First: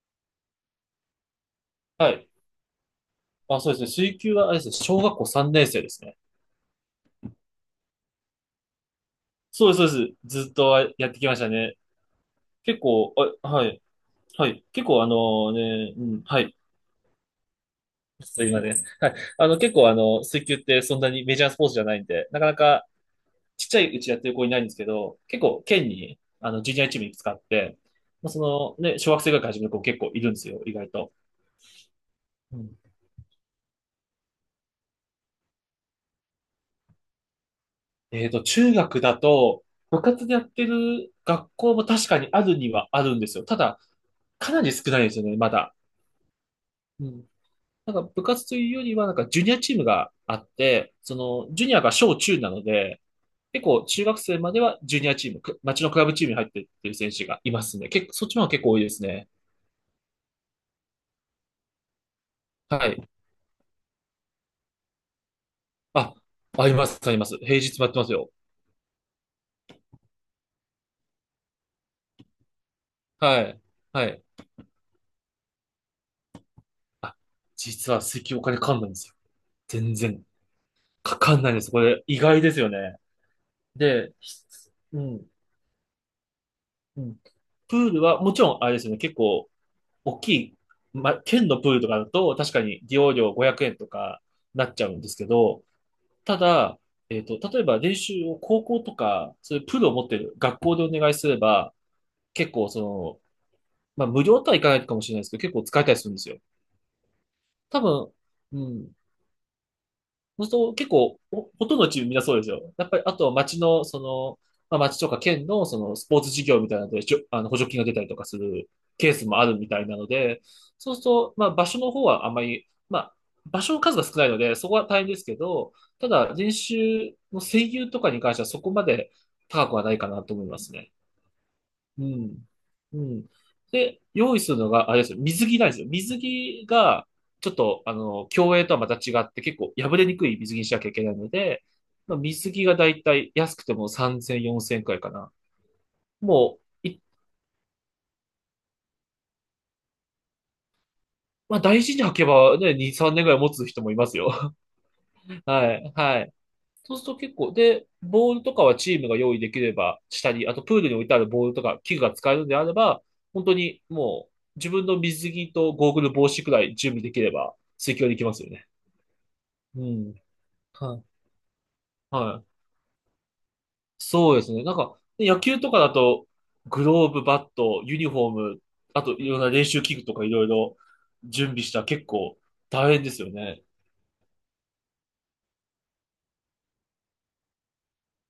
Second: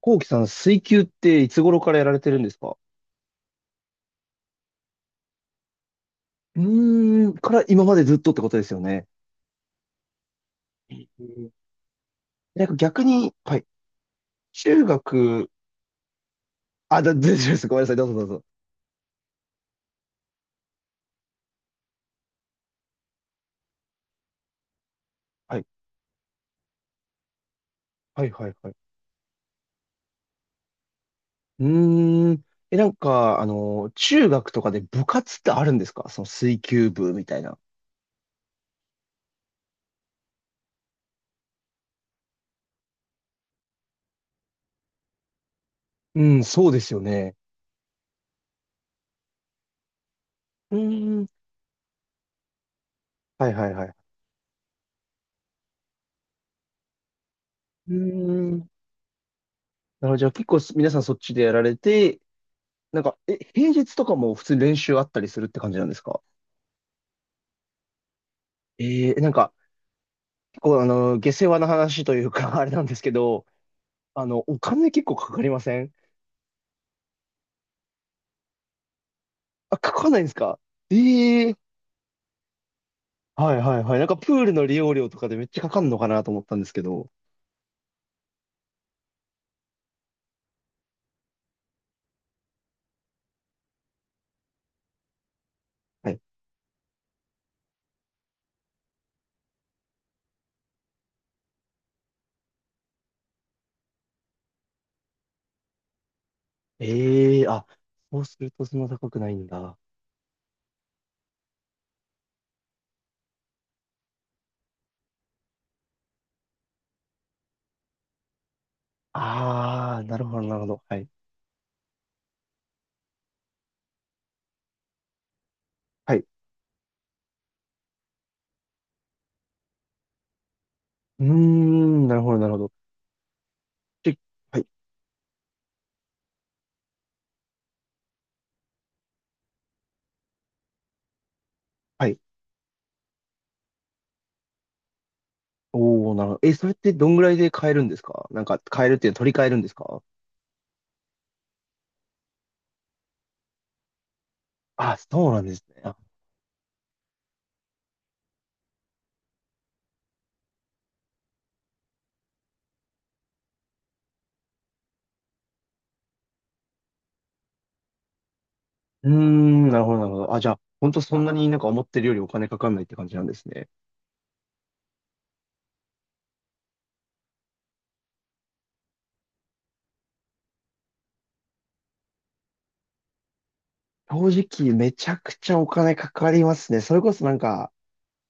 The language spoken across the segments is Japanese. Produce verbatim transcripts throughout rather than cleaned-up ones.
こうきさん、水球っていつ頃からやはられい。てるんですか？あ、そうですね。水球は、あれですね、小学校さんねん生ですね。うーん、から今までずっとってことですよね。そうです、そうです。ずっうとやってきましたん。ね。なんか結逆構、に、あ、はい、はい、はい。中結構、あ学、のね、うん、はい。あ、だ、大丈夫です。ごめんなさい。どうぞど ちうょっぞ。と今ね、はい。あの、結構、あの、水球ってそんなにメジャースポーツじゃないんで、なかなかちっちゃいうちやってる子いないんですけど、結は構、い、県に、あの、ジュニアチームいくつかあって、はまい、あ、はい、はい。その、ね、小学生ぐらいから始める子結構いるんですよ、意外と。うーん。うえ、ん。なんか、あの、中学とかで部活ってあるんですか？その水球部みたいな。えっと、中学だと、部活でやってる学校も確かにあるにはあるんですよ。ただ、かなり少ないですよね、まだ。うん、そうですようん。ね。なんか部活というよりは、なんかジュニアチームがあっうて、そーん。の、ジュニアが小中なので、はい、結はい、は構中い。学生まではジュニアチーム、く町のクラブチームに入ってっていう選手がいますね。う結構、そっちの方がー結ん。構多いですね。なるほど。じゃあ結構す皆さんそっちでやられて、はなんい。か、え、平日とかも普通に練習あったりするって感じなんですあ、か？あります、あります。平日もやってますよ。えー、なんか、構、あの、下世話な話というか、あれなんですけはど、い。はい。あの、お金結構かかりません？あ、実は石油お金かかんないんですよ。あ、か全かんないん然。ですか？かかんえなえいー。です。これ意外ですよね。はいはいはい。なんで、かプひールの利用う料とん、かでめっちゃかかんのかなと思ったんですけうど。ん。プールはもちろんあれですよね。結構大きい、ま県のプールとかだと、確かに利用料ごひゃくえんとかなっちゃうんですけど、はい。ただ、えっと、例えば練習を高校とか、そういうプールを持ってる学校でお願いすれば、結構その、まあ、無料とはいかないかもしれないですけど、結構使えたりするんですよ。ええー、あ、多分、そうするうとそんなん、高くないんだ。そうすると結構、ほほとんどのチームみんなそうですよ。やっぱり、あとは町の、その、まあ、町とか県の、その、スポーツ事業みたいなので、しょあの、補助金が出たりとかするケースもあるみたいあなあ、のなるほで、どなるほど。そうはするい。と、まあ、場所の方はあんまり、まあ、場所の数が少ないので、そこは大変ですけど、たはい。うだ、練習の声優とかに関してはそこまで高くはないかなと思いますね。ーうん、なるほどなん。るほど。うん。で、で、用意すはるい。のが、あれですよ、水着なんですよ。水着が、ちょっと、あの、競泳とはまた違って、結構破れにくい水着にしなきゃいけないので、はまい。あ、水着がだいたい安くてもさんぜん、よんせんくらいかな。おー、なるほど。え、もそれっう、ていどんぐらいで買えるんですか？なんか買えるっていうのは取り替えるんですか？まあ、大事に履けばね、に、さんねんぐらい持つ人もいますよ。あ、そうな んですはい、ね。はい。そうすると結構、で、ボールとかはチームが用意できればしたり、あとプールに置いてあるボールとか器具が使えるのであれば、本当にもう自分の水着とゴーグル帽子くらい準備できれば水球はできますよね。うーん、なうるほど、なるん。ほど。あ、じゃあ、本は当そい。んなになんか思ってるよはりお金かかい。んないって感じなんですね。そうですね。なんか、野球とかだと、グローブ、バット、ユニフォーム、あといろんな練習器具とかいろいろ準備したら結構大変ですよね。正直、めちゃくちゃお金かかりますね。それこそなんか、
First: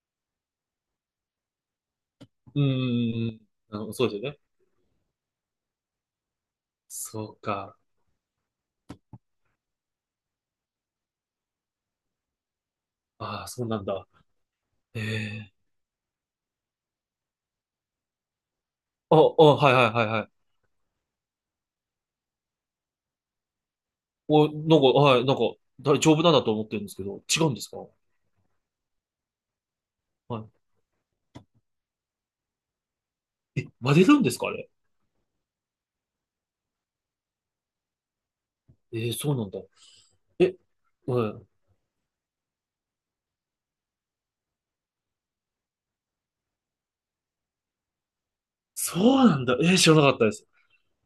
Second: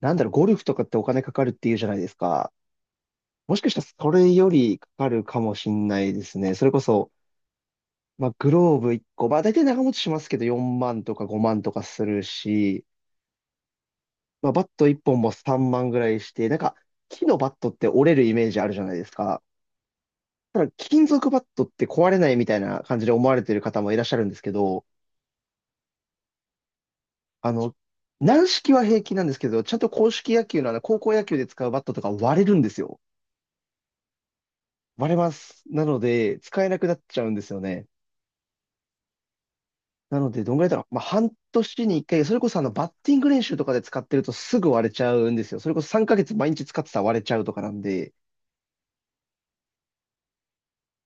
なんだろう、ゴルフとかってお金かかるっていうじゃないですか。うん。もしかしあたらのそそうですよれね。よりかかるかもしんないですね。それこそ、そうか。まあ、グローブいっこ、まあ、大体長持ちしますけど、よんまんとかごまんとかするし、ああ、そうなんだ。まあ、バット1え本もえ、さんまんぐらいして、なんか、木のバットって折れるイメージあるじゃないですあ、あ、か。はいはいはいはい。ただ、金属バットって壊れないみたいな感じで思われてる方もいらっしゃるんですお、けなんか、ど、はい、なんか、大丈夫なんだと思ってるんですけど、違うあんですの、か？軟式は平気なんですけど、ちゃんと硬式野は球のあの、高校野球で使うバットとか割れるんですよ。い。え、割れるんですかあれ。割れます。なので、使えなくなっちゃうんですよね。えー、そうなんだ。なので、どえ、んぐらいだろう。まあ、は半い。年に一回、それこそあの、バッティング練習とかで使ってるとすぐ割れちゃうんですよ。それこそさんかげつ毎日使ってたら割れちゃうとかなんで、そうなんだ。えー、知らなかったです。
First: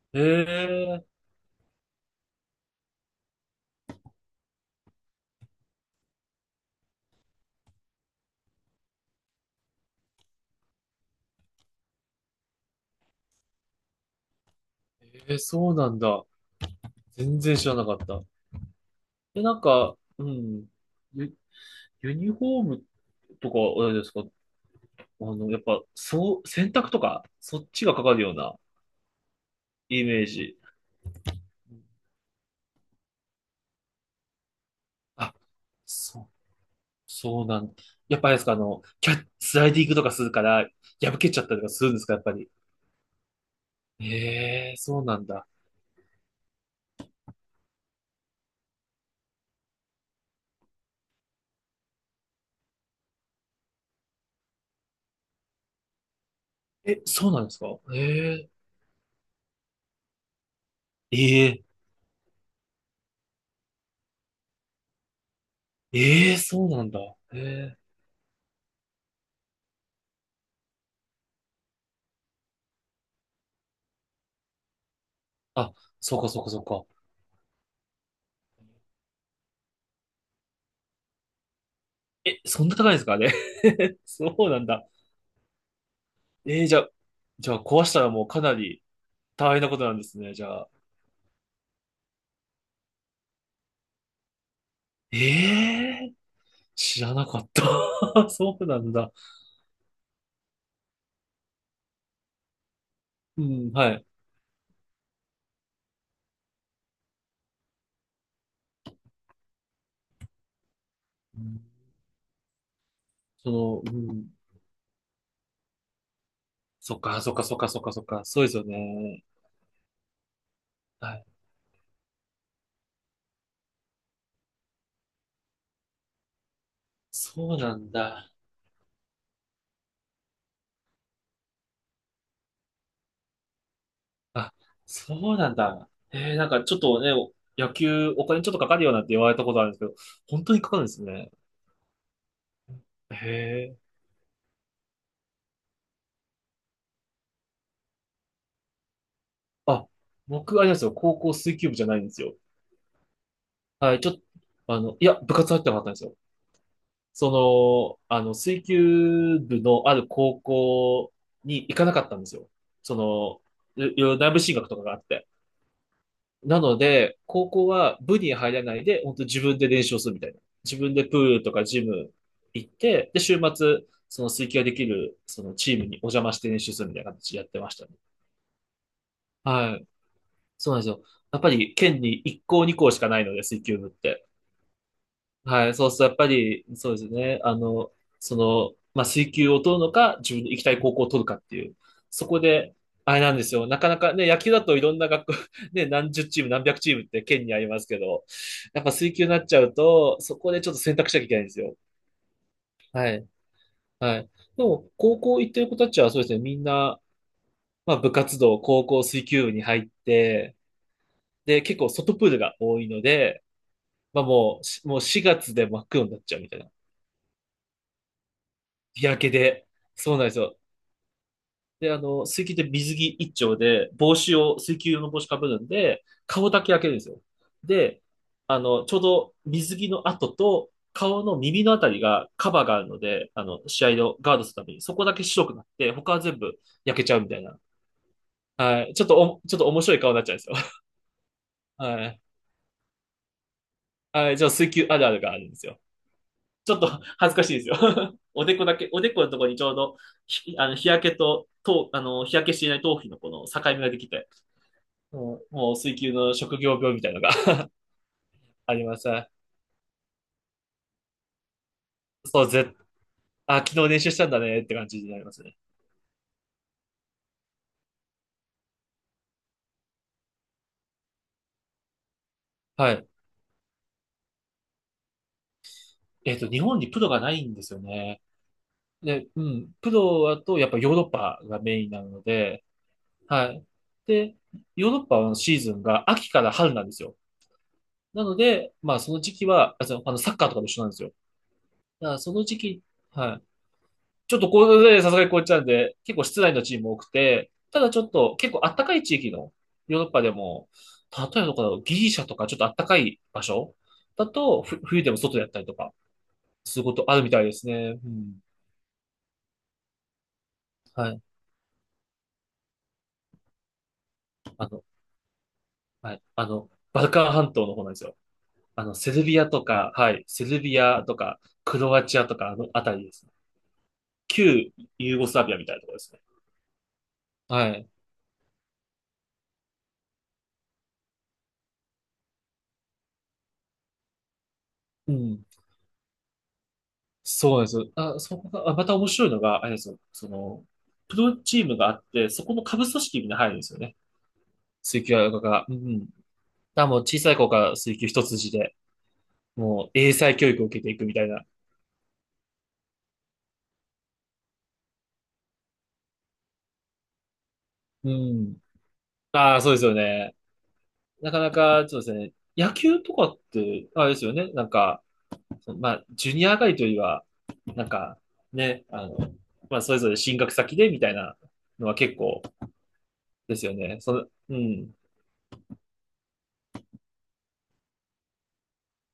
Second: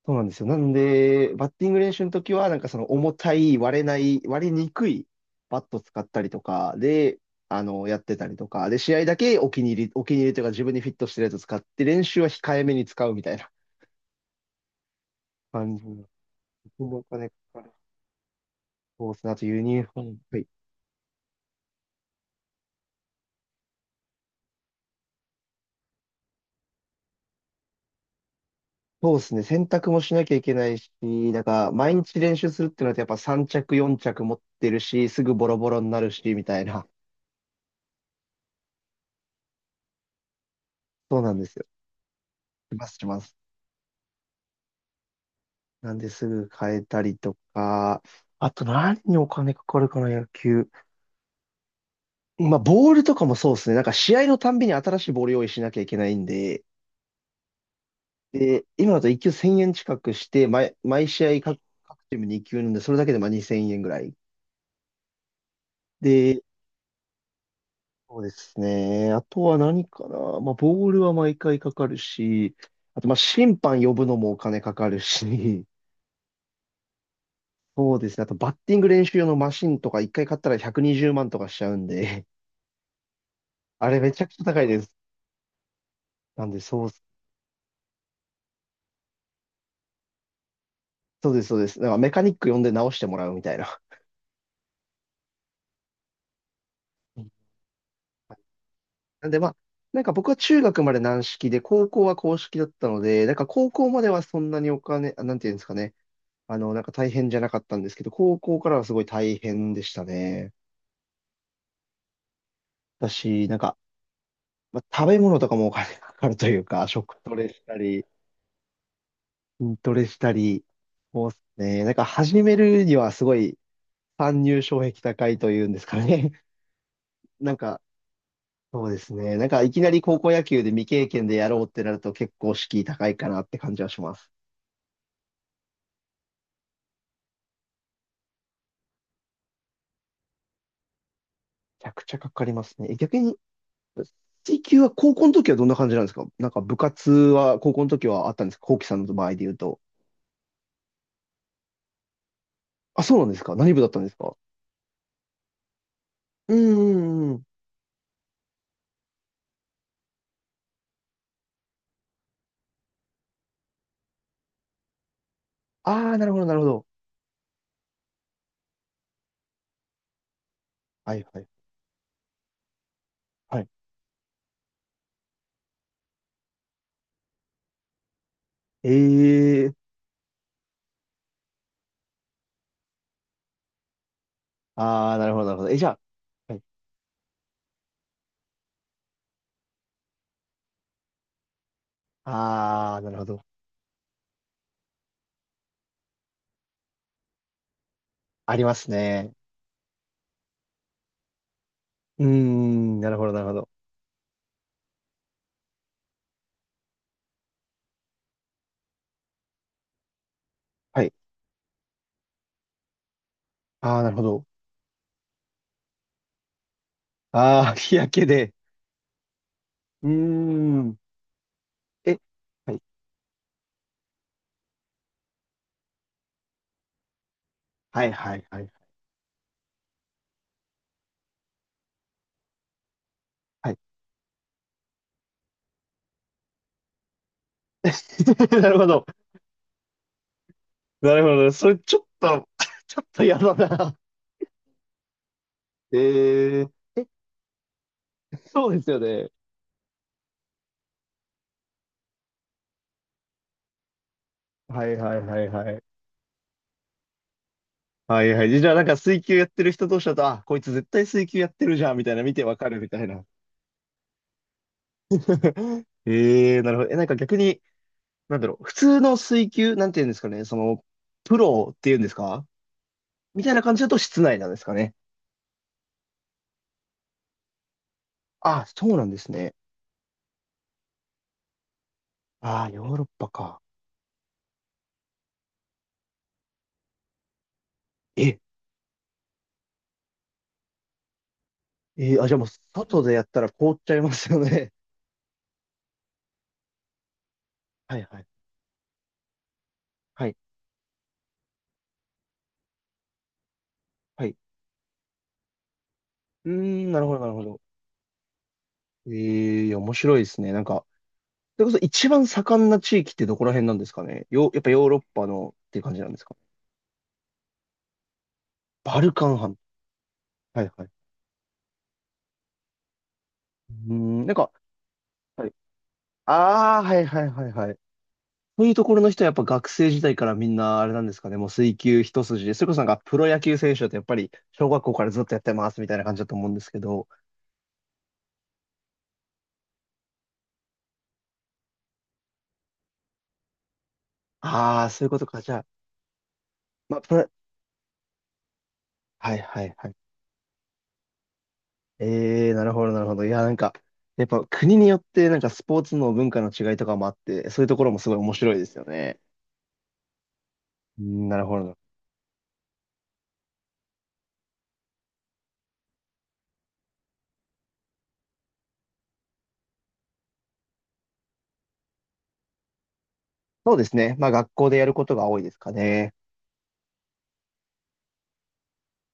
そうえなんですよ。なんー、で、バッティング練習の時は、なんかその重たい、割れない、割れにくいバット使ったりとかで、あの、やってたりとか、で、試合だけお気に入り、お気に入りというか自分にフィットしてるやつ使って、練習は控えめに使うみたいなえー、そう感じなんの。だ。お金か全然か知る。らなかった。そうですね。あえ、となんユニフか、ォーム。うはい。ん、ユ、ユニフォームとか、あれですか？あの、やっぱ、そう、洗濯とか、そっちがかかるようなそうですね。洗濯もイしメなーきゃいけジ。ないし、だから毎日練習するってなるとやっぱさん着、よん着持ってるし、すぐあ、ボロボロになるそし、みたいな。そうなん、やっぱあれですか、あの、キャッ、スライディングとかするから、破そうけなちんゃでったすりよ。とかするんですか、やっぱり。します、します。ええ、そうなんだ。なんですぐ変えたりとか、あと何にお金かかるかな、野球。まあ、ボールとかもそうですね。なんか試合のたんびに新しいボール用意しなきゃいけないんで、え、そうなんですか？ええ、で、今だといっ球せんえん近くして、毎、毎試合え各、え、各チームに球なんで、それだけでまあにせんえんぐらい。ええ、で、そうなんだ。ええ、そうですね。あとは何かな。まあ、ボールは毎回かかるし、あとまあ、審判呼ぶのもお金かかるし、あ、そうか、そうか、そうか。そうですね。あとバッティング練習用のマシンとかいっかい買ったらひゃくにじゅうまんとかしちゃうんで、え、そんな高いんですか、あれ。あれ めちゃくそちゃうな高んいでだ。す。なんで、ええ、じゃそう、あ、じゃあ壊したらもうかなり大変なことなんですね、じゃあ。そうです、そうです。なんかメカニック呼んで直してもらうみたいな。ええ、知らうなん。かった。そうなんだ。なんでまあ、なんか僕は中学まで軟式で、高校は硬式だったので、なんうか高ん、校はまい。ではそんなにお金、あなんていうんですかね。あの、なんか大変じゃなかったんですけど、高校からはすごい大変でしたね。うんだし、なんか、その、うん、まあ、食べ物とかもお金 かかるというか、そっ食か、そトっか、レそっしか、たそっか、そっり、か、そうですよね。筋トレしたり、そうっあ、すね。なんか始めるにはすごい参入障壁高いというんですかね。なそんうなか、んだ。そうですね。なんかいきなり高校野球で未経験でやろうってなると結構敷居高いかなって感じはします。あ、そうなんだ。えー、なんかちょっとね、お野球お金ちょっとかかるよなんて言われたことあるんですけど、本当にかかるんですね。めちゃくちゃかかりますね。え逆へに、え。水球は高校の時はどんな感じなんですか？なんか部活は高校の時はあったんですか？コウキさんの場合で言うと。あ、僕、あれなんですよ。高校水球部じゃないんですよ。あ、そうなんですか？何部だっはたい、んちでょっすと、か？あの、いや、部活入ってなかったんですよ。うんうんうん。その、あの、水球部のある高校に行かなかったんですよ。その、いいろいろ内部進学とかがあって。ああ、なるほど、なるなほのど。で、高校は部に入らないで、本当自分で練習をするみたいな。自分ではプーいはルい。とかジム行って、で、週はい。末、その水球ができる、そのチームにお邪魔して練習するみたいな形でやってましたね。ええー。はい。そうなんですよ。やっぱり県にいっこう校にこう校しかないので、水球部って。ああ、なるほど、なるほはど。い、え、じそゃうするとやっぱあ、はい。り、そうですね。あの、その、まあ、水球を取るのか、自分の行きたい高校を取るかっていう。そこで、ああ、なあるれほなんでど。すよ。なかなかね、野球だといろんな学校、ね、何十チーム、何百チームって県にありますけど、ありまやっすぱ水球にね。なっちゃうと、そこでちょっと選択しなきゃいけないんですよ。うーん、なはるほい、ど、なるほど。はい。でも、高校行ってる子たちはそうですね、みんな、まあ、部活動、高校水球部に入って、はい。で、結構外プールが多いので、ああ、なるまほあど。もう、しもうしがつで真っ黒になっちゃうみたいな。ああ、日焼けで。日焼けで。うーそうなんですよ。ん。で、あえ、の、水球ってはい。水着一丁で、帽子を、水球用の帽子かぶるんで、顔だけ焼けるんですよ。で、はいはいあはい。の、ちょうど水着の跡と、顔の耳のあたりがカバーがあるので、あの、はい。試合をガードするために、そこだけ白くなって、他は全部焼けちゃうみたいな。なるほはい。ちょど。っとお、ちょっと面白い顔になっちゃうんですよ。なるほど。そ れちょはっい。と ちょっと嫌だな。はい。じゃあ、水球あるあるがあるんですよ。えー、ちょっと え、恥ずかしいですよ。おでこそうだでけ、すよおでこのね。ところにちょうど、ひあの日焼けと、とあの日焼けしていない頭皮のこの境目ができて、はいはいはもいう、もはうい。水球の職業病みたいなのが はいはい。じ ゃああなりんかます水ね。球やってる人同士だと、あ、こいつ絶対水球やってるじゃん、みたいな見そてう、わかぜ、るみたいな。あ、昨日練習したんだねって感じになりますね。えー、なるほど。え、なんか逆に、なんだろう。普通の水球、なんていうんですかね。その、プロっていうんですか？はい。みたいな感じだと室内なんですかね。えっと、日本にプロがないんですよね。あ、そうなんでで、すうね。ん、プロだとやっぱヨーロッパがメインなのあで、あ、ヨーロッパはか。い。で、ヨーロッパのシーズンが秋から春なんですよ。なのえで、まあその時期は、あ、そのあのサッカーとかと一緒なんですよ。だかえらー、あ、そじゃあものう、時期、外でやっはたい。ら凍っちゃいますちょよっとこね。れでさすがにこういっちゃうんで、結構室内のチーム多くて、た だはちいょっはい。と結構あったかい地域のヨーロッパはでい。も、例えばどこだろう、ギリシャとかちょっとあったかい場所はだい。と、ふ冬でも外でやったりとか、うーするん、こなとるほあど、るなみるたほいでど。すね。うん。ええー、面白いですね。なんか、はい。それこそ一番盛んな地域ってどこら辺なんですかね。よ、やっあぱの、ヨーロッパのっていう感じなんはでい。すか？あの、バルカン半島の方なんですよ。あの、バセルルカンビア半。とか、はい。セルはいビはい。アとか、クロアチアとか、あのあたりですね。うーん、なんか、旧ユーゴスラはい。ビアみたいなところですね。ああ、はいはいはいははい。い。そういうところの人はやっぱ学生時代からみんなあれなんですかね。もう水球一筋で。それこそなんかプロ野球選手だとやっぱり小学校からうずっとやっん。てますみたいな感じだと思うんですけど。そうなんですよ。あ、そこが、あまた面白いのが、あれですよ。その、プロチームがあって、そこの下部組織にみんな入るんですよね。ああ、そ水ういう球ことか。じゃあ、が。うんうん。だからもまうあ、プ小ロ、さい子から水球一筋で、はいはいもはうい。英才教育を受けていくみたいな。ええ、なるほど、なるほど。いや、なんか、やっぱ国によって、なんかスポーツの文化の違いとかもあって、そういうところもすうごい面白ん。いですよね。ああ、そうですよね。うん、ななかるなほど。か、そうですね。野球とかって、あれですよね。なんか、そのまあ、ジュニア上がりというよりは、なんか、ね、あの、まあ、それぞれ進学先でみたいなのは結構ですそようですね。そね。の、まあ、学う校でやるん。ことが多いですかね。